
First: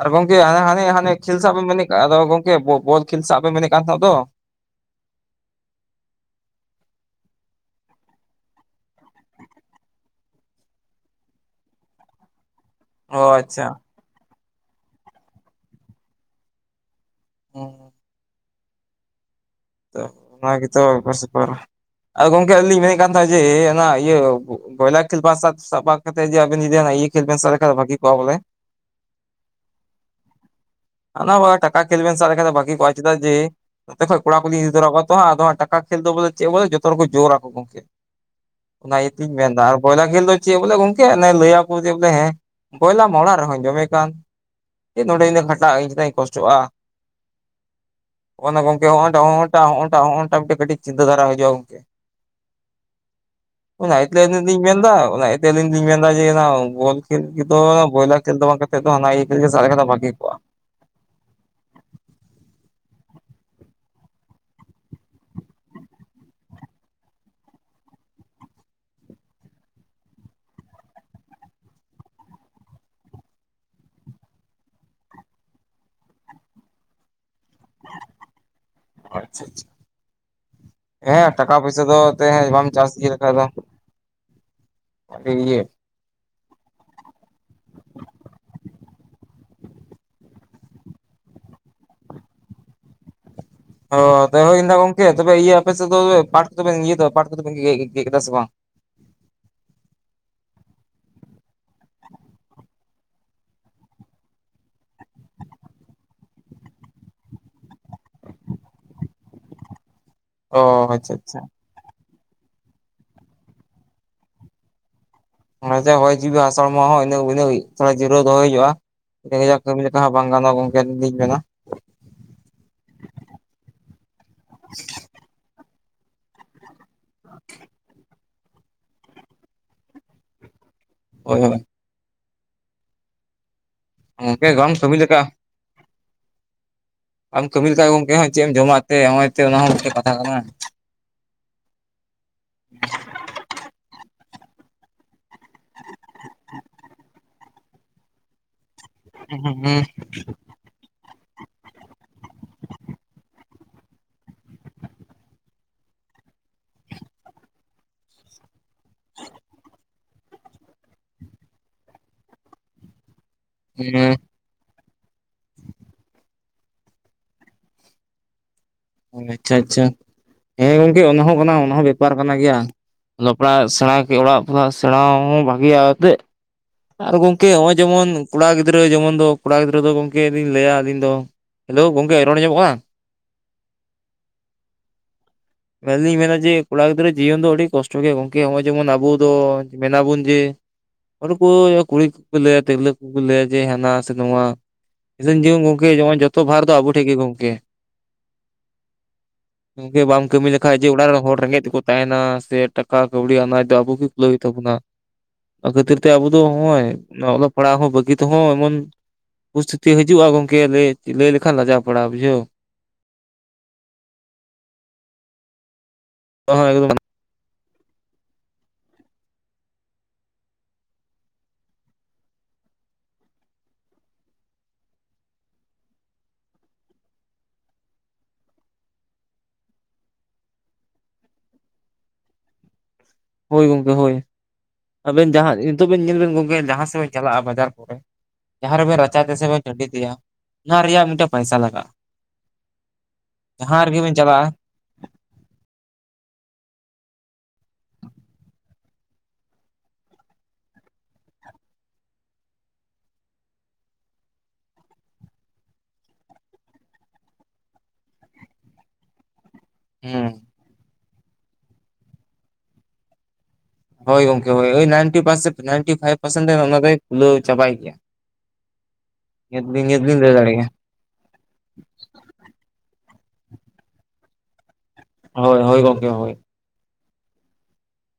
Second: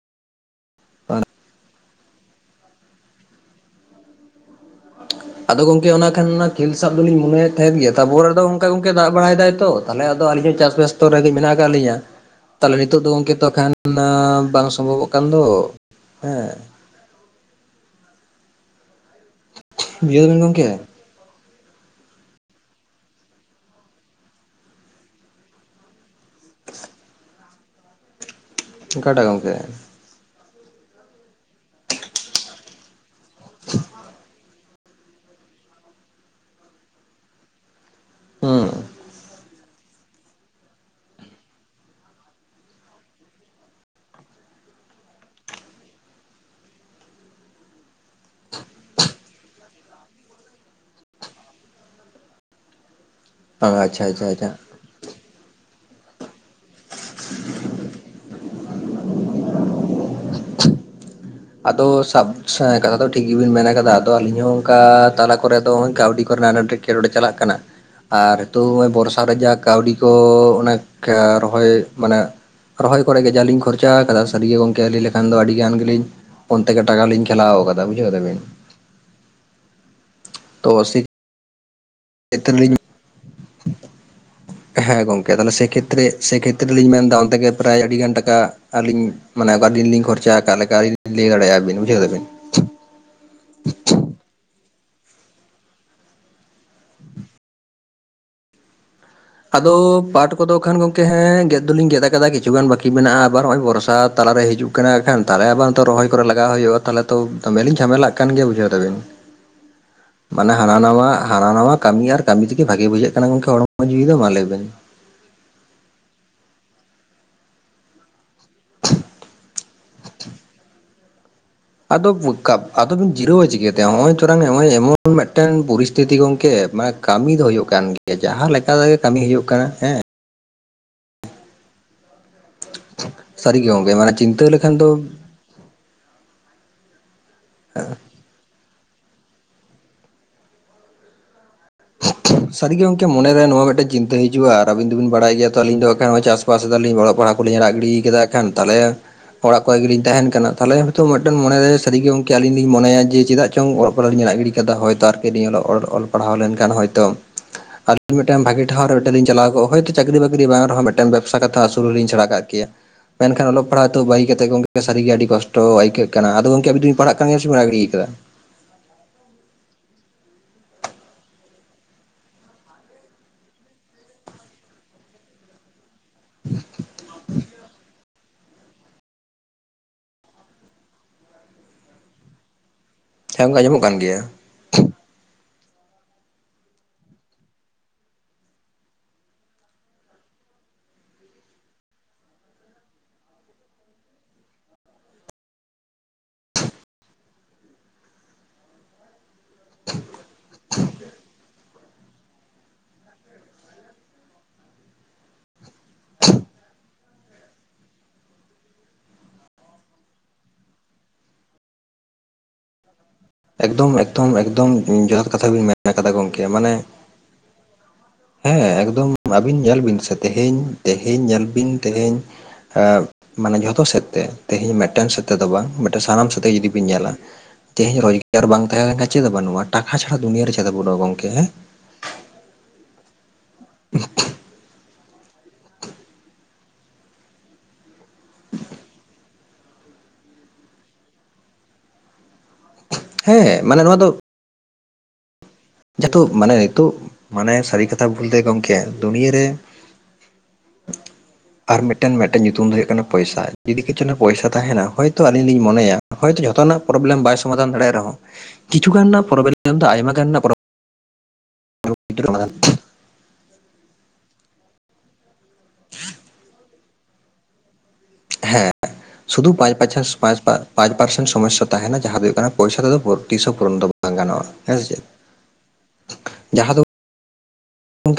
ᱟᱨ ᱜᱚᱝᱠᱮ ᱦᱟᱱᱮ ᱦᱟᱱᱮ ᱦᱟᱱᱮ ᱠᱷᱮᱞ ᱥᱟᱵ ᱢᱟᱱᱮᱜ [unintelligible] ᱟᱫᱚ ᱜᱚᱝᱠᱮ ᱵᱚᱞ ᱵᱚᱞ ᱠᱷᱮᱞ ᱥᱟᱵᱯᱮ ᱮᱱᱮᱜ ᱢᱮᱱᱮᱜ ᱠᱟᱱ ᱛᱟᱦᱮᱸ ᱫᱚ ᱟᱫᱚ ᱜᱚᱝᱠᱮ ᱚᱱᱟ ᱠᱷᱟᱱ ᱚᱱᱟ ᱠᱷᱮᱞ ᱥᱟᱵ ᱫᱚᱞᱤᱧ ᱢᱚᱱᱮᱭᱮᱫ ᱜᱮ ᱛᱟᱦᱮᱸᱱ ᱜᱮ ᱛᱟᱯᱚᱨ ᱨᱮᱫᱚ ᱚᱱᱠᱟ ᱜᱚᱝᱠᱮ ᱫᱟᱜ ᱵᱟᱲᱟᱭᱮᱫᱟᱭ ᱛᱚ ᱛᱟᱦᱚᱞᱮ ᱟᱫᱚ ᱟᱹᱞᱤᱧ ᱦᱚᱸ ᱪᱟᱥ ᱵᱮᱭᱥᱛᱚ ᱨᱮ ᱜᱮ ᱢᱮᱱᱟᱜ ᱟᱠᱟᱫ ᱞᱤᱧᱟᱸ ᱛᱟᱦᱚᱞᱮ ᱱᱤᱛᱚᱜ ᱫᱚ ᱚ ᱜᱚᱝᱠᱮ ᱛᱚ ᱟᱪᱪᱷᱟ ᱠᱷᱟᱱ ᱵᱟᱝ ᱥᱚᱢᱵᱷᱚ ᱵᱚᱜ ᱠᱟᱱ ᱫᱚ ᱦᱮᱸ ᱦ ᱛᱚ ᱵᱩᱡᱷᱟᱹᱣ ᱫᱟᱵᱤᱱ ᱚᱱᱟᱜ ᱜᱚᱝᱠᱮ ᱛᱚ ᱵᱟᱥ [unintelligible] ᱟᱫᱚ ᱜᱚᱝᱠᱮ ᱟᱹᱞᱤ ᱞᱤᱧ ᱢᱮᱱᱮᱫ ᱠᱟᱱ ᱛᱟᱦᱮᱸᱱᱟ ᱡᱮ ᱚᱱᱟ ᱤᱭᱟᱹ ᱵᱚᱭᱞᱟᱨ ᱠᱷᱮᱞ [unintelligible] ᱥᱟ [unintelligible] [unintelligible] ᱠᱟᱛᱮ ᱟᱵᱤᱱ ᱤᱭᱟᱹ ᱠᱷᱮᱞ ᱵᱮᱱ [unintelligible] ᱠᱷᱟᱱ ᱵᱷᱟᱹᱜᱤ ᱠᱚᱜᱼᱟ ᱵᱚᱞᱮ ᱚᱠᱟ ᱴᱟᱜ ᱜᱚᱝᱠᱮ [unintelligible] ᱴᱟᱠᱟ ᱠᱷᱮᱞ ᱵᱮᱱ ᱥᱟᱵ ᱛᱟᱦᱮᱸ ᱞᱮᱠᱷᱟᱱ ᱵᱷᱟᱜᱤ ᱠᱚ ᱪᱮᱫᱟᱜ ᱡᱮ ᱱᱚᱛᱮ ᱠᱷᱟᱡ ᱠᱚᱲᱟ ᱠᱚ ᱞᱤᱧ ᱤᱫᱤ ᱛᱚᱨᱟ ᱠᱚᱣᱟ [unintelligible] ᱛᱚ ᱦᱟᱸ ᱮ ᱟᱫᱚ ᱴᱟᱠᱟ ᱠᱷᱮᱞ ᱫᱚ ᱵᱚᱞᱮ ᱪᱮᱜ ᱦᱚᱸ ᱵᱟᱝᱼᱟ ᱵᱚᱞᱮ ᱡᱚᱛᱚ ᱦᱚᱲᱠᱚ ᱡᱳᱨᱟ ᱟᱠᱚ ᱜᱚᱝᱠᱮ ᱦᱮᱸ [unintelligible] ᱚᱱᱟ ᱤᱭᱟᱹᱛᱤᱧ ᱢᱮᱱᱫᱟ ᱟᱨ ᱵᱚᱭᱞᱟᱨ ᱠᱷᱮᱞ ᱫᱚ ᱪᱮᱫ ᱵᱚᱞᱮ ᱜᱚᱝᱠᱮ ᱞᱟᱹᱭᱟᱚ ᱵᱚᱞ ᱦᱮᱸ [unintelligible] ᱠᱚᱭᱞᱟ ᱢᱟ ᱚᱲᱟᱜ ᱨᱮ ᱦᱚᱧ ᱡᱚᱢᱮᱜ ᱠᱟᱱ ᱪᱮᱜ ᱱᱚᱸᱰᱮ ᱩᱱᱟᱹᱜ ᱤᱧ ᱠᱷᱟᱴᱟᱜᱼᱟ ᱤᱧ ᱪᱮᱫᱟᱜ ᱤᱧ ᱠᱚᱥᱴᱚᱜᱼᱟ [unintelligible] ᱜᱚᱝᱠᱮ ᱚᱸᱜ ᱴᱟᱜ ᱚᱸᱜ ᱴᱟᱜ ᱚᱸᱜ ᱴᱟᱜ ᱠᱟᱴᱤᱡ ᱪᱤᱱᱛᱟᱹ ᱫᱷᱟᱨᱟ ᱦᱤᱡᱩᱜᱻᱟ ᱜᱚᱝᱠᱮ [inaudible] ᱟᱪᱪᱷᱟ ᱚᱱᱟᱭᱛᱮ ᱟᱪᱪᱷᱟ ᱟᱹᱞᱤ ᱟᱪᱪᱷᱟ ᱞᱤᱧ ᱢᱮᱱᱫᱟ ᱚᱱᱟᱛᱮ ᱟᱹᱞᱤᱧ ᱞᱤᱧ ᱢᱮᱱᱫᱟ ᱡᱮ ᱟᱱᱟ ᱵᱚᱞ ᱠᱷᱮᱞᱫᱚ ᱵᱚᱭᱞᱟᱨ ᱠᱷᱮᱞ ᱫᱚ ᱵᱟᱝ ᱠᱟᱛᱮ ᱫᱚ ᱦᱟᱱᱟ ᱤᱭᱟᱹ ᱠᱷᱮᱞ ᱜᱮ ᱥᱟᱵ ᱞᱮᱠᱷᱟᱱ ᱵᱷᱟᱹᱜᱤ ᱠᱚᱜᱼᱟ ᱟᱫᱚ ᱥᱟᱵ ᱠᱟᱛᱷᱟ ᱫᱚ ᱴᱷᱤᱠ ᱜᱮᱵᱤᱱ ᱢᱮᱱ ᱟᱠᱟᱫᱟ ᱟᱫᱚ ᱟᱞᱤᱧ ᱦᱚᱸ ᱚᱱᱠᱟ ᱛᱟᱞᱟ ᱠᱚᱨᱮᱫ ᱫᱚ ᱠᱟᱹᱣᱰᱤ ᱠᱚᱨᱮᱱᱟᱷ ᱠᱮᱞᱚᱰᱮ ᱪᱟᱞᱟᱜ ᱠᱟᱱᱟ ᱟᱨ ᱱᱤᱛᱚᱜ ᱵᱚᱨᱥᱟ ᱨᱮᱡᱟᱜ ᱠᱟᱹᱣᱰᱤ ᱠᱚ ᱚᱱᱮ ᱨᱚᱦᱚᱭ ᱢᱟᱱᱮ [unintelligible] ᱨᱚᱦᱚᱭ ᱠᱚᱨᱮ ᱜᱮ ᱡᱟᱞᱤᱧ ᱠᱷᱚᱨᱪᱟ ᱟᱠᱟᱫᱟ ᱥᱟᱹᱨᱤᱜᱮ ᱜᱚᱝᱠᱮ ᱞᱟᱹᱭ ᱞᱮᱠᱷᱟᱱ ᱫᱚ ᱟᱹᱰᱤ ᱜᱟᱱ ᱜᱮᱞᱤᱧ ᱚᱱᱛᱮ ᱜᱮ ᱴᱟᱠᱟ ᱞᱤᱧ ᱠᱷᱮᱞᱟᱣ ᱟᱠᱟᱫᱟ ᱵᱩᱡᱷᱟᱹᱣ ᱫᱟᱵᱤᱱ ᱟᱪᱪᱷᱟ ᱟᱪᱪᱷᱟ ᱛᱚ ᱟᱥᱤᱼᱼ ᱦᱮᱸ ᱴᱟᱠᱟ ᱯᱚᱭᱥᱟ ᱫᱚ [unintelligible] ᱵᱟᱢ ᱪᱟᱥ ᱤᱫᱤ ᱞᱮᱠᱷᱟᱡ ᱫᱚ ᱦᱮᱸ ᱟᱹᱰᱤ ᱜᱚᱝᱠᱮ ᱛᱟᱦᱚᱞᱮ ᱤᱭᱟᱹ ᱥᱮ ᱠᱷᱮᱛᱨᱮ ᱥᱮ ᱠᱷᱮᱛ ᱨᱮᱞᱤᱧ ᱢᱮᱱᱫᱟ ᱚᱱᱛᱮ ᱜᱮ ᱯᱨᱟᱭ ᱟᱹᱰᱤᱜᱟᱱ ᱴᱟᱠᱟ ᱟᱹᱞᱤᱧ ᱢᱟᱱᱮ ᱚᱠᱟ ᱫᱤᱱ ᱞᱤᱧ ᱠᱷᱚᱨᱪᱟ ᱟᱠᱟ ᱞᱮᱠᱟᱞᱤᱧ ᱞᱟᱹᱭ ᱫᱟᱲᱮᱭᱟᱜ ᱟᱵᱤᱱ ᱵᱩᱡᱟᱹᱣ ᱫᱟᱵᱤᱱ ᱚ ᱦᱳᱭ ᱮᱫᱟ ᱜᱚᱝᱠᱮ ᱛᱚᱵᱮ ᱤᱭᱟᱹ ᱟᱯᱮ ᱥᱮᱫ ᱫᱚ ᱯᱟᱴ ᱫᱚᱵᱮᱱ ᱤᱭᱟᱹ ᱫᱚ ᱯᱟᱴ ᱠᱚᱫᱚ ᱵᱮᱱ ᱤᱭᱟᱹ ᱜᱮᱜ ᱠᱮᱫᱟ ᱥᱮ ᱵᱟᱝ ᱟᱫᱚ ᱯᱟᱴ ᱠᱚᱫᱚ ᱠᱷᱟᱱ ᱜᱚᱢᱠᱮ ᱦᱮᱸ ᱜᱮᱫ ᱫᱚᱞᱤᱧ ᱜᱮᱫ ᱟᱠᱟᱫᱟ ᱠᱤᱪᱷᱩ ᱜᱟᱱ ᱵᱟᱹᱠᱤ ᱢᱮᱱᱟᱜᱼᱟ ᱟᱵᱟᱨ ᱱᱚᱜ ᱚᱭ ᱵᱚᱨᱥᱟ ᱛᱟᱞᱟᱨᱮ ᱦᱤᱡᱩᱜ ᱠᱟᱱᱟ ᱠᱷᱟᱱ ᱛᱟᱦᱚᱞᱮ ᱟᱵᱟᱨ ᱛᱚ ᱨᱚᱦᱚᱭ ᱠᱚᱨᱮ ᱞᱟᱜᱟᱜ ᱦᱩᱭᱩᱜᱼᱟ ᱛᱟᱦᱞᱮ ᱛᱚ ᱫᱚᱢᱮᱞᱤᱧ ᱡᱷᱟᱢᱮᱞᱟᱜ ᱠᱟᱱ ᱜᱮᱭᱟ ᱵᱩᱡᱷᱟᱹᱣ ᱫᱟᱵᱤᱱ ᱢᱟᱱᱮ ᱚ ᱦᱟᱱᱟ ᱱᱟᱣᱟ ᱟᱪᱪᱷᱟ ᱟᱪᱪᱷᱟ ᱦᱟᱱᱟ ᱱᱟᱣᱟ ᱠᱟᱹᱢᱤ ᱟᱨ ᱠᱟᱹᱢᱤ ᱛᱮᱜᱮ ᱵᱷᱟᱜᱮ ᱵᱩᱡᱷᱟᱹᱜ ᱠᱟᱱᱟ ᱜᱚᱝᱠᱮ ᱦᱚᱲᱢᱚ ᱡᱤᱣᱤ ᱫᱚ ᱢᱟ ᱞᱟᱹᱭ ᱵᱮᱱ ᱢᱟᱱᱮ ᱦᱚᱭ ᱡᱤᱣᱤ ᱦᱟᱥᱟ ᱦᱚᱲᱢᱚ ᱦᱚᱸ [inaudible] ᱛᱷᱚᱲᱟ ᱡᱤᱨᱟᱹᱣ ᱫᱚᱦᱚᱭ ᱦᱩᱭᱩᱜᱼᱟ [inaudible] ᱠᱟᱹᱢᱤ ᱞᱮᱠᱟ ᱦᱚᱸ ᱵᱟᱝ ᱜᱟᱱᱚᱜ ᱜᱚᱝᱠᱮ ᱟᱞᱤᱧ ᱞᱤᱧ ᱢᱮᱱᱟ ᱟᱫᱚ [unintelligible] ᱵᱤᱱ ᱡᱤᱨᱟᱹᱣᱟ ᱪᱤᱠᱟᱹᱛᱮ ᱱᱟᱜ-ᱚᱭ ᱛᱚᱨᱟᱝ ᱱᱚᱜᱼᱚᱭ ᱮᱢᱚᱱ ᱢᱤᱫᱴᱮᱱ ᱯᱚᱨᱤᱥᱛᱷᱤᱛᱤ ᱜᱚᱝᱠᱮ ᱢᱟ ᱠᱟᱹᱢᱤ ᱫᱚ ᱦᱩᱭᱩᱜ ᱠᱟᱱ ᱜᱮᱭᱟ᱾ ᱡᱟᱦᱟᱸ ᱞᱮᱠᱟ ᱛᱮᱜᱮ ᱠᱟᱹᱢᱤ ᱦᱩᱭᱩᱜ ᱠᱟᱱᱟ ᱦᱮᱸ ᱦᱳᱭ ᱥᱟᱹᱨᱤ ᱜᱮ ᱜᱚᱢᱠᱮ ᱢᱟᱱᱮ ᱪᱤᱱᱛᱟᱹ ᱜᱚᱝᱠᱮ ᱵᱟᱢ ᱞᱮᱠᱷᱟᱱ ᱫᱚ ᱠᱟᱹᱢᱤ ᱞᱮᱠᱟ ᱟᱢ ᱠᱟᱹᱢᱤ ᱞᱮᱠᱷᱟᱡ ᱜᱚᱢᱠᱮ ᱦᱚᱸ ᱪᱮᱫ ᱮᱢ ᱡᱚᱢᱟ ᱛᱮ ᱱᱚᱜᱼᱚᱭ ᱚᱱᱟ ᱦᱚᱸ ᱢᱤᱫᱴᱮᱱ ᱠᱟᱛᱷᱟ ᱠᱟᱱᱟ᱾ ᱥᱟᱹᱨᱤᱜᱮ ᱜᱚᱝᱠᱮ ᱢᱚᱱᱮᱨᱮ ᱱᱚᱣᱟ ᱢᱤᱫᱴᱮᱱ ᱪᱤᱱᱛᱟᱹ ᱦᱤᱡᱩᱜᱼᱟ ᱟᱨ ᱟᱹᱵᱤᱱ ᱫᱚᱵᱤᱱ ᱵᱟᱲᱟᱭ ᱜᱮᱭᱟ ᱛᱚ ᱟᱞᱤᱧ ᱫᱚ [inaudible] ᱪᱟᱥᱵᱟᱥ ᱚᱠᱟ ᱥᱮᱫ ᱟᱞᱤᱧ ᱚᱞᱚᱜ ᱯᱟᱲᱦᱟᱜ ᱠᱚᱞᱤᱧ ᱟᱲᱟᱜ ᱜᱤᱰᱤ ᱠᱮᱫᱟ ᱮᱠᱷᱟᱱ ᱛᱟᱦᱚᱞᱮ ᱚᱲᱟᱜ ᱠᱚᱨᱮ ᱜᱮᱞᱤᱧ ᱛᱟᱦᱮᱱ ᱠᱟᱱᱟ ᱛᱟᱦᱚᱞᱮ ᱦᱚᱭᱛᱚ ᱢᱤᱫᱟᱝ ᱢᱚᱱᱮᱨᱮ ᱥᱟᱹᱨᱤ ᱜᱮ ᱜᱚᱢᱠᱮ ᱟᱞᱤᱧ ᱞᱤᱧ ᱢᱚᱱᱮᱭᱟ ᱡᱮ ᱪᱮᱫᱟᱜ ᱪᱚᱝ ᱚᱞᱚᱜ ᱯᱟᱲᱦᱟᱜ ᱞᱤᱧ ᱟᱲᱟᱜ ᱜᱤᱰᱤ ᱠᱟᱫᱟ ᱦᱚᱭᱛᱚ ᱟᱨ ᱚᱞ ᱯᱟᱲᱦᱟᱣ ᱞᱮᱱᱠᱷᱟᱱ ᱦᱚᱭᱛᱳ ᱟᱞᱤᱧ ᱢᱤᱫᱴᱟᱝ ᱵᱷᱟᱜᱤ ᱴᱷᱟᱶ ᱨᱮ [inaudible] ᱞᱤᱧ ᱪᱟᱞᱟᱣ ᱠᱚᱜ ᱪᱟᱹᱠᱨᱤ ᱵᱟᱹᱠᱨᱤ ᱵᱟᱝ ᱨᱮᱦᱚᱸ ᱢᱤᱫᱴᱟᱝ ᱵᱮᱵᱽᱥᱟ ᱠᱟᱛᱷᱟ ᱟᱹᱥᱩᱞ ᱞᱤᱧ ᱥᱮᱬᱟ ᱠᱟᱜ ᱠᱮᱭᱟ ᱢᱮᱱᱠᱷᱟᱱ ᱚᱞᱚᱜ ᱯᱟᱲᱦᱟᱜ ᱛᱚ ᱵᱟᱹᱜᱤ ᱠᱟᱛᱮᱫ [inaudible] ᱥᱟᱹᱨᱤ ᱜᱮ ᱟᱹᱰᱤ ᱠᱚᱥᱴᱚ ᱟᱹᱭᱠᱟᱹᱜ ᱠᱟᱱᱟ ᱟᱫᱚ ᱜᱚᱢᱠᱮ ᱟᱵᱤᱱ ᱫᱚᱤᱱ ᱯᱟᱲᱦᱟᱜ ᱠᱟᱱ ᱜᱮᱭᱟ ᱥᱮᱵᱤᱱ ᱟᱲᱟᱜ ᱜᱤᱰᱤ ᱟᱠᱟᱫᱟ ᱚ ᱟᱪᱪᱷᱟ ᱟᱪᱪᱷᱟ ᱦᱮᱸ ᱜᱚᱝᱠᱮ ᱚᱱᱟ ᱦᱚᱸ ᱠᱟᱱᱟ ᱚᱱᱟ ᱦᱚᱸ ᱵᱮᱯᱟᱨ ᱠᱟᱱᱟ ᱜᱮᱭᱟ ᱚᱞᱚᱜᱯᱟᱲᱟᱜ ᱥᱮᱬᱟ ᱠᱮ ᱚᱲᱟᱜ ᱯᱟᱲᱦᱟᱜ ᱥᱮᱬᱟ ᱦᱚᱸ ᱵᱷᱟᱜᱮᱭᱟ ᱮᱛᱮᱫ [unintelligible] ᱟᱨ ᱜᱚᱝᱠᱮ ᱱᱚᱜᱚᱭ ᱡᱮᱢᱚᱱ ᱠᱚᱲᱟ ᱜᱤᱫᱽᱨᱟᱹ ᱡᱮᱢᱚᱱ ᱫᱚ ᱠᱚᱲᱟ ᱜᱤᱫᱽᱨᱟᱹ ᱫᱚ ᱜᱚᱝᱠᱮ ᱞᱤᱧ ᱞᱟᱹᱭᱟ ᱟᱞᱤᱧ ᱫᱚ ᱦᱮᱞᱳ ᱜᱚᱝᱠᱮ ᱨᱚᱲ ᱟᱸᱡᱚᱢᱚᱜ ᱦᱮᱸ ᱟᱸᱡᱚᱢᱚᱜ ᱠᱟᱱ ᱜᱮᱭᱟ ᱾ ᱢᱮᱱᱫᱤᱧ ᱢᱮᱱᱟ ᱡᱮ ᱠᱚᱲᱟ ᱜᱤᱫᱽᱨᱟᱹ ᱡᱤᱭᱚᱱ ᱫᱚ ᱟᱹᱰᱤ ᱠᱚᱥᱴᱚ ᱜᱮ ᱜᱚᱝᱠᱮ ᱱᱚᱜ ᱚᱭ ᱡᱮᱢᱚᱱ ᱟᱵᱚ ᱫᱚ ᱢᱮᱱᱟᱵᱚᱱ ᱡᱮ ᱩᱱᱠᱩ ᱠᱩᱲᱤ ᱠᱚᱠᱚ ᱞᱟᱹᱭᱟ ᱛᱤᱨᱞᱟᱹ ᱠᱚᱠᱚ ᱞᱟᱹᱭᱟ ᱡᱮ ᱦᱟᱱᱟ ᱥᱮ ᱱᱚᱶᱟ ᱾ ᱜᱚᱢᱠᱮ ᱡᱮᱢᱚᱱ ᱡᱚᱛᱚ ᱵᱷᱟᱨ ᱫᱚ ᱟᱵᱚ ᱴᱷᱮᱱ ᱜᱮ ᱜᱚᱝᱠᱮ [unintelligible] ᱜᱚᱢᱠᱮ ᱵᱟᱢ ᱠᱟᱹᱢᱤ ᱞᱮᱠᱷᱟᱡ ᱡᱮ ᱚᱲᱟᱜ ᱨᱮᱱ ᱦᱚᱲ ᱨᱮᱸᱜᱮᱡ ᱛᱮᱠᱚ ᱛᱟᱦᱮᱱᱟ ᱥᱮ ᱴᱟᱠᱟ ᱠᱟᱹᱣᱰᱤ ᱟᱱᱟᱴ ᱫᱚ ᱟᱵᱚ ᱛᱟᱵᱚᱱᱟ ᱚᱱᱟ ᱠᱷᱟᱹᱤᱨ [inaudible] ᱟᱵᱚ ᱫᱚ ᱱᱚᱜ ᱚᱭ ᱚᱞᱚᱜ ᱯᱟᱲᱦᱟᱜ ᱦᱚᱸ ᱵᱟᱹᱜᱤ ᱛᱮᱦᱚᱸ ᱮᱢᱚᱱ ᱯᱚᱨᱤᱥᱛᱷᱤᱛᱤ ᱦᱤᱡᱩᱜᱼᱟ ᱜᱚᱝᱠᱮ ᱞᱟᱹᱭ ᱞᱟᱹᱭ ᱞᱮᱠᱷᱟᱱ ᱞᱟᱡᱟᱣ ᱯᱟᱲᱟ ᱵᱩᱡᱷᱟᱹᱣ ᱾ ᱮᱠᱫᱚᱢ ᱮᱠᱫᱚᱢ ᱮᱠᱫᱚᱢ ᱡᱚᱛᱷᱟᱛ ᱠᱟᱛᱷᱟ ᱵᱮᱱ ᱢᱮᱱ ᱠᱟᱫᱟ ᱜᱚᱢᱠᱮ ᱢᱟᱱᱮ ᱦᱮᱸ ᱮᱠᱫᱚᱢ ᱟᱵᱤᱱ ᱧᱮᱞ ᱵᱤᱱ ᱥᱮ ᱛᱮᱦᱮᱧ ᱛᱮᱦᱮᱧ ᱧᱮᱞ ᱵᱤᱱ ᱛᱮᱦᱮᱧ ᱾ ᱮ ᱢᱟᱱᱮ ᱡᱷᱚᱛᱚ ᱥᱮᱫ ᱛᱮ ᱛᱮᱦᱤᱧ ᱢᱤᱫᱴᱮᱱ ᱥᱮᱫ ᱛᱮᱫᱚ ᱵᱟᱝ ᱢᱤᱫᱴᱮᱱ ᱥᱟᱱᱟᱢ ᱥᱟᱛᱮ ᱡᱩᱫᱤ ᱵᱤᱱ ᱧᱮᱞᱟ ᱾ ᱛᱮᱦᱤᱧ ᱨᱳᱡᱽᱜᱟᱨ ᱵᱟᱝ ᱛᱟᱦᱮᱸ ᱞᱮᱱᱠᱷᱟᱱᱡ ᱪᱮᱫ ᱵᱟᱹᱱᱩᱜᱼᱟ ᱴᱟᱠᱟ ᱪᱷᱟᱲᱟ ᱫᱩᱱᱭᱟᱨᱮ ᱪᱮᱫ ᱵᱟᱹᱱᱩᱜᱼᱟ ᱜᱚᱢᱠᱮ ᱦᱮᱸ ᱦᱳᱭ ᱜᱚᱝᱠᱮ ᱦᱳᱭ ᱟᱵᱮᱱ ᱡᱟᱦᱟᱸ ᱱᱤᱛᱚᱜ ᱵᱮᱱ ᱧᱮᱞ ᱵᱮᱱ ᱜᱚᱢᱠᱮ ᱡᱟᱦᱟᱸ ᱥᱮᱫ ᱵᱮᱱ ᱪᱟᱞᱟᱜᱼᱟ ᱵᱟᱡᱟᱨ ᱠᱚᱨᱮ ᱡᱟᱦᱟᱸ ᱨᱮᱵᱮᱱ ᱨᱟᱪᱟ ᱛᱟᱭ ᱥᱮᱵᱮᱱ ᱴᱟᱺᱰᱤ ᱛᱟᱭᱟ ᱚᱱᱟ ᱨᱮᱭᱟᱜ ᱢᱤᱫ ᱴᱮᱱ ᱯᱚᱭᱥᱟ ᱞᱟᱜᱟᱜᱼᱟ ᱾ [unintelligible] ᱢᱟᱱᱮ ᱡᱟᱦᱟᱸ ᱨᱮᱜᱮᱵᱤᱱ ᱪᱟᱞᱟᱜᱼᱟ ᱾ ᱡᱮᱦᱮᱛᱩ ᱢᱟᱱᱮ ᱱᱤᱛᱚᱜ ᱢᱟᱱᱮ ᱥᱟᱹᱨᱤ ᱠᱟᱛᱷᱟ ᱵᱩᱞᱛᱮ ᱜᱚᱢᱠᱮ ᱫᱩᱱᱭᱟᱹᱨ ᱨᱮ [unintelligible] ᱟᱨ ᱢᱤᱫᱴᱮᱱ ᱢᱤᱫ ᱴᱮᱱ ᱧᱩᱛᱩᱢ ᱫᱚ ᱦᱩᱭᱩᱜ ᱠᱟᱱᱟ ᱯᱚᱭᱥᱟ ᱡᱩᱫᱤ ᱠᱤᱪᱷᱩ ᱯᱚᱭᱥᱟ ᱛᱟᱦᱮᱱᱟ ᱦᱚᱭᱛᱳ ᱟᱞᱤᱧ ᱞᱤᱧ ᱢᱚᱱᱮᱭᱟ ᱾ ᱦᱚᱭᱛ ᱡᱚᱛᱚᱱᱟᱜ ᱯᱨᱚᱵᱞᱮᱢ ᱵᱟᱭ ᱥᱚᱢᱟᱫᱟᱱ ᱫᱟᱲᱮᱭᱟᱜ ᱨᱮᱦᱚᱸ ᱠᱤᱪᱷᱩᱟᱱ ᱨᱮᱱᱟᱜ ᱯᱨᱚᱵᱞᱮᱢ ᱟᱭᱢᱟ ᱦᱮᱸ ᱜᱟᱱ ᱯᱨ [unintelligible] ᱦᱳᱭ ᱜᱚᱝᱠᱮ ᱦᱳᱭ ninety percent ninety five percent ᱚᱱᱟ ᱫᱚᱭ ᱠᱷᱩᱞᱟᱹᱣ ᱪᱟᱵᱟᱭ ᱜᱮᱭᱟ ᱦᱮ ᱥᱩᱫᱷᱩ ᱱᱤᱭᱟᱹ ᱯᱟᱸᱪ ᱫᱚᱞᱤᱧ ᱱᱤᱭᱟᱹ ᱯᱟᱪᱷᱮ ᱫᱚᱞᱤᱧ ᱞᱟᱹᱭ ᱯᱟᱸᱪ ᱯᱟᱸᱪ ᱫᱟᱲᱮᱭᱟᱜᱼᱟ ᱯᱟᱸᱪ ᱯᱟᱨᱥᱮᱱ ᱥᱚᱢᱚᱥᱥᱟ ᱛᱟᱦᱮᱱᱟ ᱡᱟᱦᱟᱸ ᱫᱚ ᱦᱩᱭᱩᱜ ᱠᱟᱱᱟ ᱯᱚᱭᱥᱟ ᱛᱮᱫᱚ ᱛᱤᱥ ᱦᱚᱸ ᱯᱩᱨᱚᱱ ᱫᱚ ᱵᱟᱝ ᱜᱟᱱᱚᱜᱼᱟ ᱦᱮᱸ ᱥᱮ ᱪᱮ ᱦᱳᱭ ᱦᱳᱭ ᱜᱚᱝᱠᱮ ᱦᱳᱭ ᱡᱟᱦᱟᱸ ᱫᱚᱝ